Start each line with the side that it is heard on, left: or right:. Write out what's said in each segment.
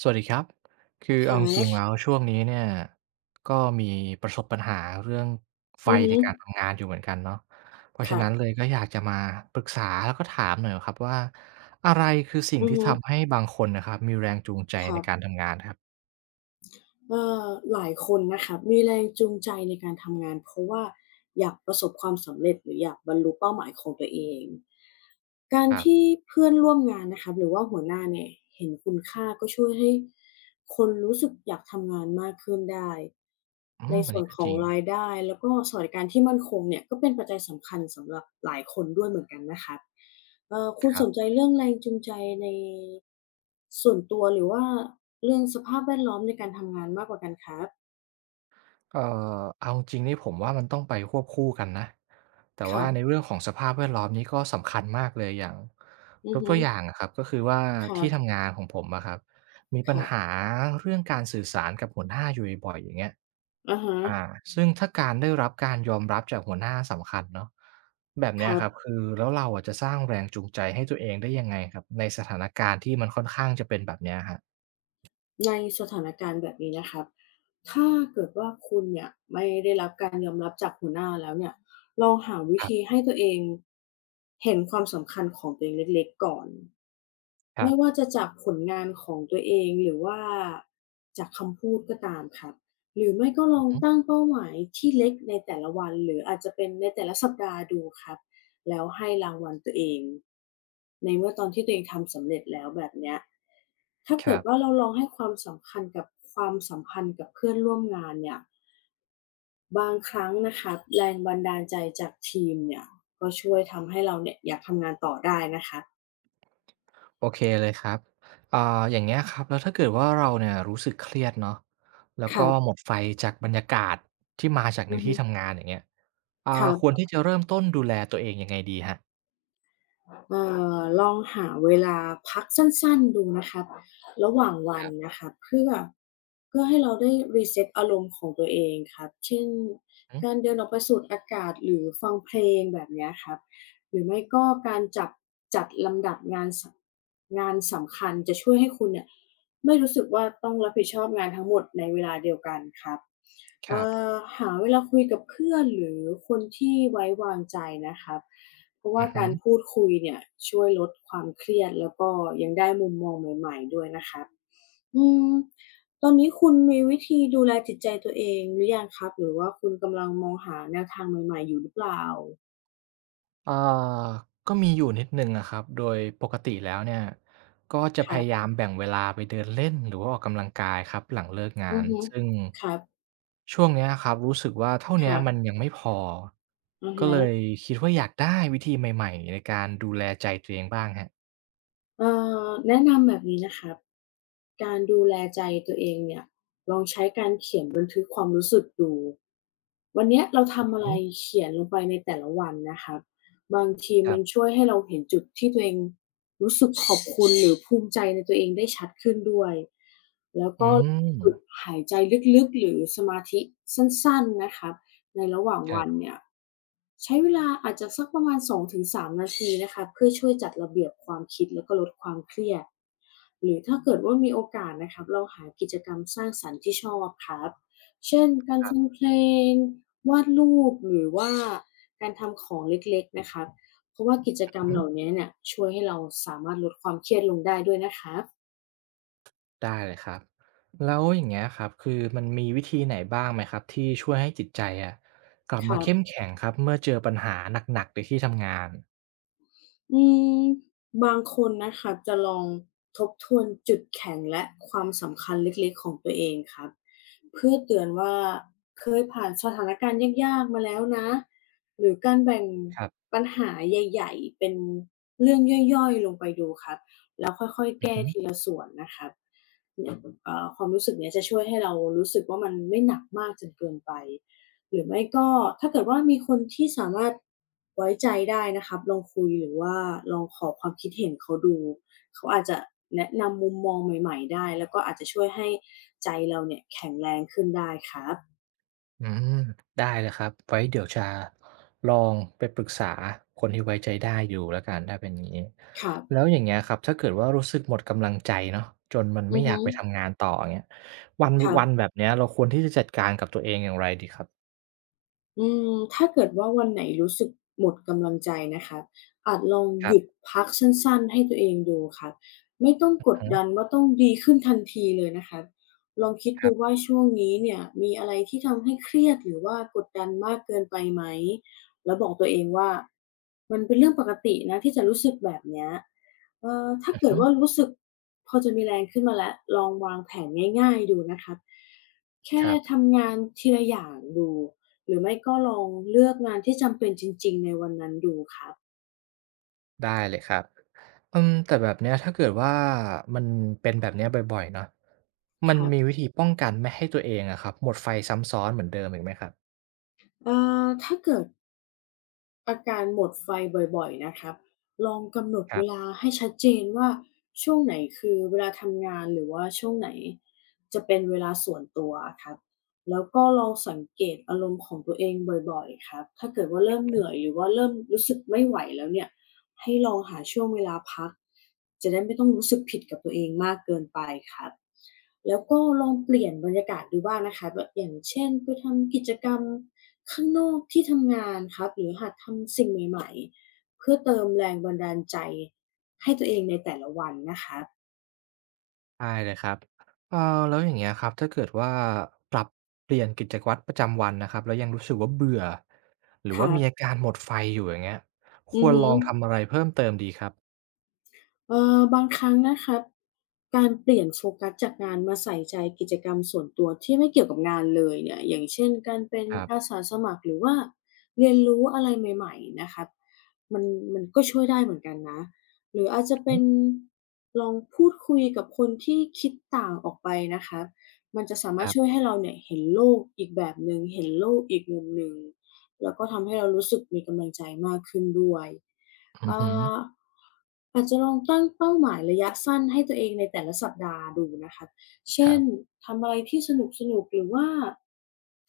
right: สวัสดีครับ คือ
left: ค
right: เอา
left: รั
right: จริง
left: บ
right: ๆแล้วช่วงนี้เนี่ยก็มีประสบปัญหาเรื่องไฟ
left: อือฮึ
right: ในการทำงานอยู่เหมือนกันเนาะเพราะ
left: ค
right: ฉะ
left: รับ
right: นั้นเลยก็อยากจะมาปรึกษาแล้วก็ถามหน่อยครับว่าอะไรคือสิ่ง
left: อือ
right: ที่
left: ฮึ
right: ทำให้บางคนนะครับมีแรงจูงใจ
left: ค
right: ใน
left: รับ
right: การทำงานครับ
left: เอ่อหลายคนนะคะมีแรงจูงใจในการทำงานเพราะว่าอยากประสบความสำเร็จหรืออยากบรรลุเป้าหมายของตัวเองการ
right: ครับ
left: ที่เพื่อนร่วมงานนะคะหรือว่าหัวหน้าเนี่ยเห็นคุณค่าก็ช่วยให้คนรู้สึกอยากทำงานมากขึ้นได้
right: อื
left: ใน
right: มอัน
left: ส่ว
right: นี้
left: น
right: ก็
left: ขอ
right: จ
left: ง
right: ริง
left: รายได้แล้วก็สวัสดิการที่มั่นคงเนี่ยก็เป็นปัจจัยสำคัญสำหรับหลายคนด้วยเหมือนกันนะคะคุ
right: ค
left: ณ
right: รั
left: สนใจ
right: บ
left: เรื่องแรงจูงใจในส่วนตัวหรือว่า เรื่องสภาพแวดล้อมในการทำงานมากกว่ากันครับ
right: เอ่เอาจริงนี่ผมว่ามันต้องไปควบคู่กันนะแต่
left: ครั
right: ว่าใน
left: บ
right: เรื่องของสภาพแวดล้อมนี่ก็สำคัญมากเลยอย่าง
left: อื
right: ย
left: อ
right: ก
left: ฮึ
right: ตัวอย่างอะครับก็คือว่า
left: ครั
right: ที่
left: บ
right: ทำงานของผมอะครับมี
left: ค
right: ปัญ
left: รับ
right: หาเรื่องการสื่อสารกับหัวหน้าอยู่บ่อยๆอย่างเงี้ย
left: อะฮะ
right: อ่าซึ่งถ้าการได้รับการยอมรับจากหัวหน้าสำคัญเนาะแบบ
left: ค
right: เนี้ย
left: รับ
right: ครับคือแล้วเราอะจะสร้างแรงจูงใจให้ตัวเองได้ยังไงครับในสถานการณ์ที่มันค่อนข้างจะเป็นแบบเนี้ยครับ
left: ในสถานการณ์แบบนี้นะครับถ้าเกิดว่าคุณเนี่ยไม่ได้รับการยอมรับจากหัวหน้าแล้วเนี่ยลองหาวิธีให้ตัวเองเห็นความสำคัญของตัวเองเล็กๆก่อน
right: ครั
left: ไม่
right: บ
left: ว่าจะจากผลงานของตัวเองหรือว่าจากคำพูดก็ตามครับหรือไม่ก็
right: ๆ
left: ล
right: อือ
left: อง
right: ฮึ
left: ตั้งเป้าหมายที่เล็กในแต่ละวันหรืออาจจะเป็นในแต่ละสัปดาห์ดูครับ แล้วให้รางวัลตัวเองในเมื่อตอนที่ตัวเองทำสำเร็จแล้วแบบเนี้ยถ้า
right: ค
left: เกิ
right: รั
left: ดว่า
right: บ
left: เราลองให้ความสำคัญกับความสัมพันธ์กับเพื่อนร่วมงานเนี่ยบางครั้งนะคะแรงบันดาลใจจากทีมเนี่ยก็ช่วยทำให้เราเนี่ยอยากทำงานต่อได้นะคะ
right: โอเคเลยครับอ่าอย่างเงี้ยครับ แล้วถ้าเกิดว่าเราเนี่ยรู้สึกเครียดเนาะแล้ว
left: ค
right: ก็
left: รับ
right: หมดไฟจากบรรยากาศที่มาจากใน
left: อือ
right: ที่
left: ฮึ
right: ทำงานอย่างเงี้ยอ่า
left: ครั
right: ควร
left: บ
right: ที่จะเริ่มต้นดูแลตัวเองยังไงดีครับ
left: เอ่ลองหาเวลาพักสั้นๆดูนะครับระหว่างวันนะครับเพื่อให้เราได้รีเซ็ตอารมณ์ของตัวเองครับเช่น
right: อืม
left: การเดินออกไปสูดอากาศหรือฟังเพลงแบบเนี้ยครับหรือไม่ก็การจับจัดลำดับงานสงานสำคัญจะช่วยให้คุณเนี่ย ไม่รู้สึกว่าต้องรับผิดชอบงานทั้งหมดในเวลาเดียวกันครับ
right: ค
left: เอ่
right: รับ
left: หาเวลาคุยกับเพื่อนหรือคนที่ไว้วางใจนะครับเพราะ
right: อื
left: ว่า
right: อฮึ
left: การพูดคุยเนี่ยช่วยลดความเครียดแล้วก็ยังได้มุมมองใหม่ๆด้วยนะครับอืมตอนนี้คุณมีวิธีดูแลจิตใจตัวเองหรือยังครับหรือว่าคุณกำลังมองหาแนวทางใหม่ๆอยู่หรือเปล่า
right: อ่าก็มีอยู่นิดหนึ่งอะครับ โดยปกติแล้วเนี่ยก็จะ
left: ค
right: พ
left: รั
right: ยายา
left: บ
right: มแบ่งเวลาไปเดินเล่นหรือว่าออกกำลังกายครับหลังเลิกงา
left: อือ
right: น
left: ฮึ
right: ซึ่ง
left: ครับ
right: ช่วงเนี้ยครับรู้สึกว่าเท่า
left: ค
right: เนี้ย
left: รั
right: มัน
left: บ
right: ยังไม่พอ
left: อะ
right: ก็เลย
left: ฮะ
right: คิดว่าอยากได้วิธีใหม่ๆในการดูแลใจตัวเองบ้างฮะ
left: เอ่แนะนำแบบนี้นะครับการดูแลใจตัวเองเนี่ย ลองใช้การเขียน วันเนี้ยเราทำอะไรเขียนลงไปในแต่ละวันนะครับบางทีมันช่วยให้เราเห็นจุดที่ตัวเองรู้สึกขอบคุณหรือภูมิใจในตัวเองได้ชัดขึ้นด้วยแล้ว
right: อือ
left: ก็
right: ฮึ
left: ฝึกหายใจลึกๆหรือสมาธิสั้นๆนะครับในระหว่าง
right: ครั
left: วั
right: บ
left: น
right: อื
left: เนี่
right: ม
left: ยใช้เวลาอาจจะสักประมาณ2-3นาทีนะคะเพื่อช่วยจัดระเบียบความคิดแล้วก็ลดความเครียดหรือถ้าเกิดว่ามีโอกาสนะครับลหากิจกรรมสร้างสรรค์ที่ชอบครับ เช่นการ
right: ครับ
left: ฟังเพลงวาดรูปหรือว่าการทำของเล็กๆนะคะเพราะว่ากิจกร
right: ๆ
left: รม
right: อื
left: เห
right: อ
left: ล่านี้เนี่ยช่วยให้เราสามารถลดความเครียดลงได้ด้วยนะคะ
right: ได้เลยครับแล้วอย่างเงี้ยครับคือมันมีวิธีไหนบ้างไหมครับที่ช่วยให้จิตใจอะกลับ
left: ค
right: มา
left: รั
right: เข้ม
left: บ
right: แข็งครับเมื่อเจอปัญหาหนักๆในที่ทำงาน
left: อืมบางคนนะคะจะลองทบทวนจุดแข็งและความสำคัญเล็กๆของตัวเองครับเพื่อเตือนว่าเคยผ่านสถานการณ์ยากๆมาแล้วนะหรือการแบ่ง
right: ครับ
left: ปัญหาใหญ่ๆเป็นเรื่องย่อยๆลงไปดูครับแล้วค่อยๆ
right: อือ
left: แก้
right: ฮึ
left: ทีละส่วนนะครับเนี่ยความรู้สึกเนี้ยจะช่วยให้เรารู้สึกว่ามันไม่หนักมากจนเกินไป หรือไม่ก็ถ้าเกิดว่ามีคนที่สามารถไว้ใจได้นะครับลองคุยหรือว่าลองขอความคิดเห็นเขาดูเขาอาจจะแนะนำมุมมองใหม่ๆได้แล้วก็อาจจะช่วยให้ใจเราเนี่ยแข็งแรงขึ้นได้ครับ
right: อืมได้เลยครับไว้เดี๋ยวจะลองไปปรึกษาคนที่ไว้ใจได้อยู่แล้วกันถ้าเป็นอย่างนี้
left: ครับ
right: แล้วอย่างเงี้ยครับถ้าเกิดว่ารู้สึกหมดกำลังใจเนาะจนมันไม่
left: อือ
right: อยาก
left: ฮึ
right: ไปทำงานต่ออย่างเงี้ยวัน
left: ครั
right: วัน
left: บ
right: แบบเนี้ยเราควรที่จะจัดการกับตัวเองอย่างไรดีครับ
left: อืมถ้าเกิดว่าวันไหนรู้สึกหมดกำลังใจนะคะอาจลอง
right: ค
left: ห
right: รั
left: ยุด
right: บ
left: พักสั้นๆให้ตัวเองดูค่ะไม่ต้อง
right: อือ
left: กด
right: ฮึ
left: ดันว่าต้องดีขึ้นทันทีเลยนะคะลองคิด
right: ครั
left: ดู
right: บ
left: ว่าช่วงนี้เนี่ยมีอะไรที่ทำให้เครียดหรือว่ากดดันมากเกินไปไหมแล้วบอกตัวเองว่ามันเป็นเรื่องปกตินะที่จะรู้สึกแบบเนี้ยถ้า
right: อือ
left: เกิ
right: ฮึ
left: ดว่ารู้สึกพอจะมีแรงขึ้นมาแล้วลองวางแผนง่ายๆดูนะคะ
right: ค
left: แค่
right: รับ
left: ทำงานทีละอย่างดู หรือไม่ก็ลองเลือกงานที่จำเป็นจริงๆในวันนั้นดูครับ
right: ได้เลยครับ อืมแต่แบบเนี้ยถ้าเกิดว่ามันเป็นแบบเนี้ยบ่อยๆเนาะมั
left: ค
right: น
left: รั
right: มี
left: บ
right: วิธีป้องกันไม่ให้ตัวเองอะครับหมดไฟซ้ำซ้อนเหมือนเดิมอีกไหมครับ
left: เอ่ถ้าเกิด อาการหมดไฟบ่อยๆนะครับลองกำหนด
right: ครั
left: เว
right: บ
left: ลาให้ชัดเจนว่าช่วงไหนคือเวลาทำงานหรือว่าช่วงไหนจะเป็นเวลาส่วนตัวครับแล้วก็ลองสังเกตอารมณ์ของตัวเองบ่อยๆครับถ้าเกิดว่าเริ่มเหนื่อยหรือว่าเริ่มรู้สึกไม่ไหวแล้วเนี่ยให้ลองหาช่วงเวลาพักจะได้ไม่ต้องรู้สึกผิดกับตัวเองมากเกินไปครับแล้วก็ลองเปลี่ยนบรรยากาศดูบ้างนะคะแบบอย่างเช่นไปทำกิจกรรม ข้างนอกที่ทำงานครับหรือหัดทำสิ่งใหม่ๆเพื่อเติมแรงบันดาลใจให้ตัวเองในแต่ละวันนะครับ
right: ได้เลยครับเอ่อแล้วอย่างเงี้ยครับถ้าเกิดว่าปรับเปลี่ยนกิจวัตรประจำวันนะครับแล้วยังรู้สึกว่าเบื่อหรือ
left: ค
right: ว่า
left: รั
right: มีอา
left: บ
right: การหมดไฟอยู่อย่างเงี้ยค
left: อือ
right: วร
left: ฮึ
right: ลองทำอะไรเพิ่มเติมดีครับ
left: บางครั้งนะครับการเปลี่ยนโฟกัสจากงานมาใส่ใจกิจกรรมส่วนตัวที่ไม่เกี่ยวกับงานเลยเนี่ยอย่างเช่นการเป็น
right: ครั
left: อา
right: บ
left: สาสมัครหรือว่าเรียนรู้อะไรใหม่ๆนะครับมันมันก็ช่วยได้เหมือนกันนะหรืออาจจะ
right: อือ
left: เป็
right: ฮึ
left: นลองพูดคุยกับคนที่คิดต่างออกไปนะครับมันจะสามา
right: ค
left: รถ
right: รั
left: ช่วย
right: บ
left: ให้เราเนี่ยเห็นโลกอีกแบบหนึ่งเห็นโลกอีกมุมหนึ่ง แล้วก็ทำให้เรารู้สึกมีกำลังใจมากขึ้นด้วย
right: อือ
left: อ่
right: ฮึ
left: าอาจจะลองตั้งเป้าหมายระยะสั้นให้ตัวเองในแต่ละสัปดาห์ดูนะคะ
right: ค
left: เช่
right: รั
left: น
right: บ
left: ทำอะไรที่สนุกๆหรือว่า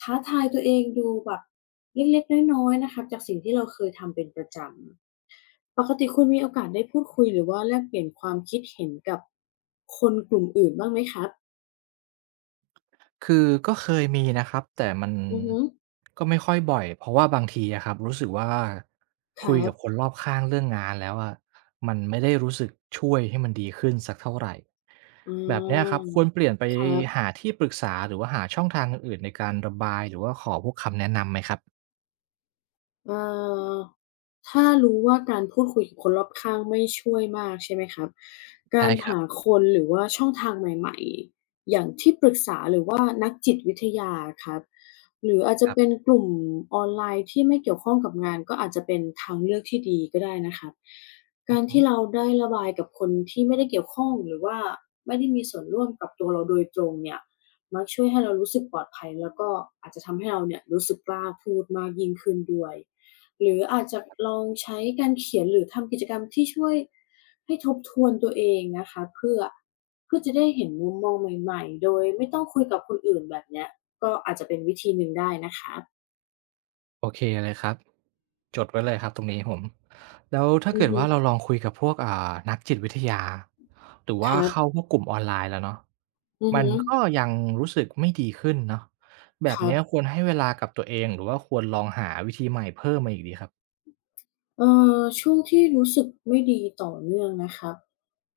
left: ท้าทายตัวเองดูแบบเล็กๆน้อยๆนะคะจากสิ่งที่เราเคยทำเป็นประจำปกติคุณมีโอกาสได้พูดคุยหรือว่าแลกเปลี่ยนความคิดเห็นกับคนกลุ่มอื่นบ้างไหมครับ
right: คือก็เคยมีนะครับแต่มัน
left: อือฮึ
right: ก็ไม่ค่อยบ่อยเพราะว่าบางทีอะครับรู้สึกว่า
left: ค
right: คุ
left: รั
right: ยกั
left: บ
right: บคนรอบข้างเรื่องงานแล้วอะมันไม่ได้รู้สึกช่วยให้มันดีขึ้นสักเท่าไร
left: อ๋
right: แบบเนี้ยครับ
left: อ
right: ควรเปลี่ยนไป
left: ครับ
right: หาที่ปรึกษาหรือว่าหาช่องทางอื่นๆในการระบายหรือว่าขอพวกคำแนะนำไหมครับ
left: เอ่อถ้ารู้ว่าการพูดคุยกับคนรอบข้างไม่ช่วยมากใช่ไหมครับกา
right: ได้
left: ร
right: ครับ
left: หาคนหรือว่าช่องทางใหม่ๆอย่างที่ปรึกษาหรือว่านักจิตวิทยาอะครับหรืออาจ
right: ค
left: จะ
right: รับ
left: เป็นกลุ่มออนไลน์ที่ไม่เกี่ยวข้องกับงานก็อาจจะเป็นทางเลือกที่ดีก็ได้นะครับ
right: อื
left: กา
right: อ
left: ร
right: ฮึ
left: ที่เราได้ระบายกับคนที่ไม่ได้เกี่ยวข้องหรือว่าไม่ได้มีส่วนร่วมกับตัวเราโดยตรงเนี่ยมักช่วยให้เรารู้สึกปลอดภัยแล้วก็อาจจะทำให้เราเนี่ยรู้สึกกล้าพูดมากยิ่งขึ้นด้วย หรืออาจจะลองใช้การเขียนหรือทำกิจกรรมที่ช่วยให้ทบทวนตัวเองนะคะเพื่อจะได้เห็นมุมมองใหม่ๆโดยไม่ต้องคุยกับคนอื่นแบบเนี้ยก็อาจจะเป็นวิธีหนึ่งได้นะคะ
right: โอเคเลยครับ จดไว้เลยครับตรงนี้ผมแล้วถ้า
left: อื
right: เกิ
left: อ
right: ด
left: ฮึ
right: ว่าเราลองคุยกับพวกนักจิตวิทยาหรือ
left: ค
right: ว่า
left: รั
right: เข้า
left: บ
right: พวกกลุ่มออนไลน์แล้วเนาะ
left: อือ
right: มั
left: ฮึ
right: นก็ยังรู้สึกไม่ดีขึ้นเนาะแบ
left: ค
right: บ
left: รับ
right: เนี้ยควรให้เวลากับตัวเองหรือว่าควรลองหาวิธีใหม่เพิ่มมาอีกดีครับ
left: เอ่ช่วงที่รู้สึกไม่ดีต่อเนื่องนะครับ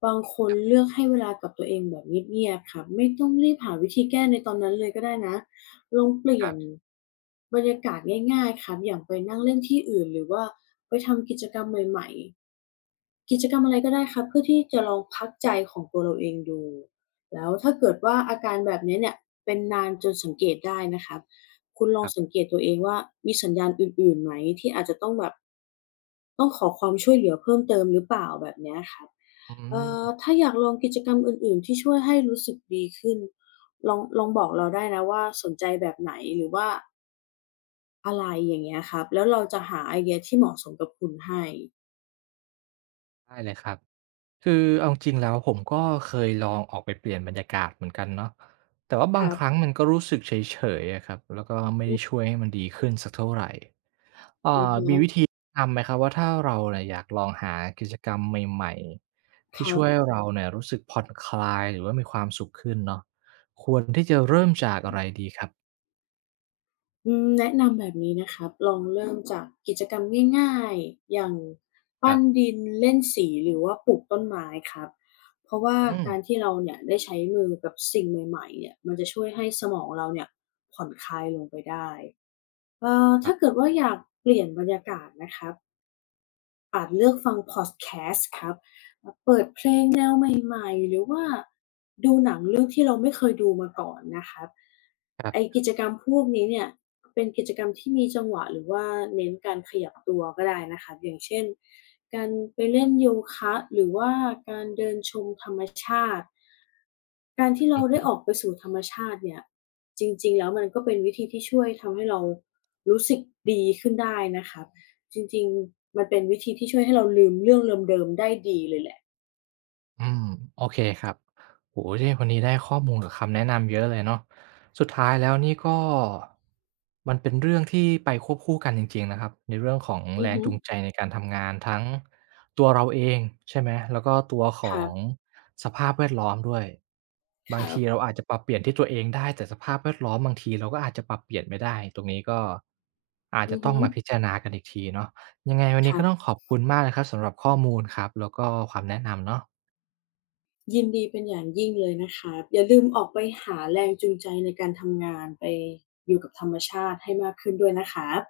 left: บางคนเลือกให้เวลากับตัวเองแบบเงียบๆครับไม่ต้องรีบหาวิธีแก้ในตอนนั้นเลยก็ได้นะลองเปลี่
right: ค
left: ย
right: รั
left: น
right: บ
left: บรรยากาศง่ายๆครับอย่างไปนั่งเล่นที่อื่นหรือว่าไปทำกิจกรรมใหม่ๆ กิจกรรมอะไรก็ได้ครับเพื่อที่จะลองพักใจของตัวเราเองดูแล้วถ้าเกิดว่าอาการแบบนี้เนี่ยเป็นนานจนสังเกตได้นะครับคุณล
right: ค
left: อง
right: รั
left: สัง
right: บ
left: เกตตัวเองว่ามีสัญญาณอื่นๆไหมที่อาจจะต้องแบบต้องขอความช่วยเหลือเพิ่มเติมหรือเปล่าแบบเนี้ยครับ
right: อื
left: ถ้า
right: ม
left: อยากลองกิจกรรมอื่นๆที่ช่วยให้รู้สึกดีขึ้นลองบอกเราได้นะว่าสนใจแบบไหนหรือว่าอะไรอย่างเงี้ยครับแล้วเราจะหาไอเดียที่เหมาะสมกับคุณให้
right: ได้เลยครับคือเอาจริงๆแล้วผมก็เคยลองออกไปเปลี่ยนบรรยากาศเหมือนกันเนาะแต่ว่า
left: ค
right: บาง
left: รั
right: ครั้
left: บ
right: งมันก็รู้สึกเฉยๆอะครับแล้วก็ไม่
left: อือ
right: ได้ช่วยให้มันดีขึ้นสักเท่าไรอ่า
left: อือฮึ
right: นำไหมครับว่าถ้าเราเนี่ยอยากลองหากิจกรรมใหม่ๆ
left: ค
right: ที่
left: รั
right: ช่วย
left: บ
right: เราเนี่ยรู้สึกผ่อนคลายหรือว่ามีความสุขขึ้นเนาะควรที่จะเริ่มจากอะไรดีครับ
left: อืมแนะนำแบบนี้นะครับลองเริ่มจากกิจกรรมง่ายๆอย่าง
right: ครั
left: ปั้น
right: บ
left: ดินเล่นสีหรือว่าปลูกต้นไม้ครับเพราะว่า
right: อืม
left: การที่เราเนี่ยได้ใช้มือกับสิ่งใหม่ๆเนี่ยมันจะช่วยให้สมองเราเนี่ยผ่อนคลายลงไปได้ถ้าเกิ
right: ค
left: ดว่าอยากเปลี่ยนบรรยากาศนะครับ อาจเลือกฟังพอดแคสต์ครับ เปิดเพลงแนวใหม่ๆ หรือว่าดูหนังเรื่องที่เราไม่เคยดูมาก่อนนะครับ
right: รับ
left: ไอ้กิจกรรมพวกนี้เนี่ยเป็นกิจกรรมที่มีจังหวะหรือว่าเน้นการขยับตัวก็ได้นะครับอย่างเช่นการไปเล่นโยคะหรือว่าการเดินชมธรรมชาติ การที่
right: ๆอื
left: เรา
right: อฮึ
left: ได้ออกไปสู่ธรรมชาติเนี่ยจริงๆแล้วมันก็เป็นวิธีที่ช่วยทำให้เรารู้สึกดีขึ้นได้นะคะจริงๆมันเป็นวิธีที่ช่วยให้เราลืมเรื่องเดิมๆได้ดีเลยแหละ
right: อืมโอเคครับโอ้โฮเนี่ยวันนี้ได้ข้อมูลกับคำแนะนำเยอะเลยเนาะสุดท้ายแล้วนี่ก็มันเป็นเรื่องที่ไปควบคู่กันจริงๆนะครับในเรื่องของ
left: อื
right: แร
left: อ
right: ง
left: ฮึ
right: จูงใจในการทำงานทั้งตัวเราเองใช่ไหมแล้วก็ตัวข
left: ค
right: อ
left: รั
right: ง
left: บ
right: สภาพแวดล้อมด้วย
left: ค
right: บาง
left: รั
right: ที
left: บ
right: เราอาจจะปรับเปลี่ยนที่ตัวเองได้แต่สภาพแวดล้อมบางทีเราก็อาจจะปรับเปลี่ยนไม่ได้ตรงนี้ก็อาจ
left: อื
right: จะ
left: อ
right: ต้อ
left: ฮึ
right: งมาพิจารณากันอีกทีเนาะยังไงวัน
left: ค
right: นี้
left: รั
right: ก็ต้อง
left: บ
right: ขอบคุณมากนะครับสำหรับข้อมูลครับแล้วก็ความแนะนำเนาะ
left: ยินดีเป็นอย่างยิ่งเลยนะครับอย่าลืมออกไปหาแรงจูงใจในการทำงานไปอยู่กับธรรมชาติให้มากขึ้นด้วยนะครับ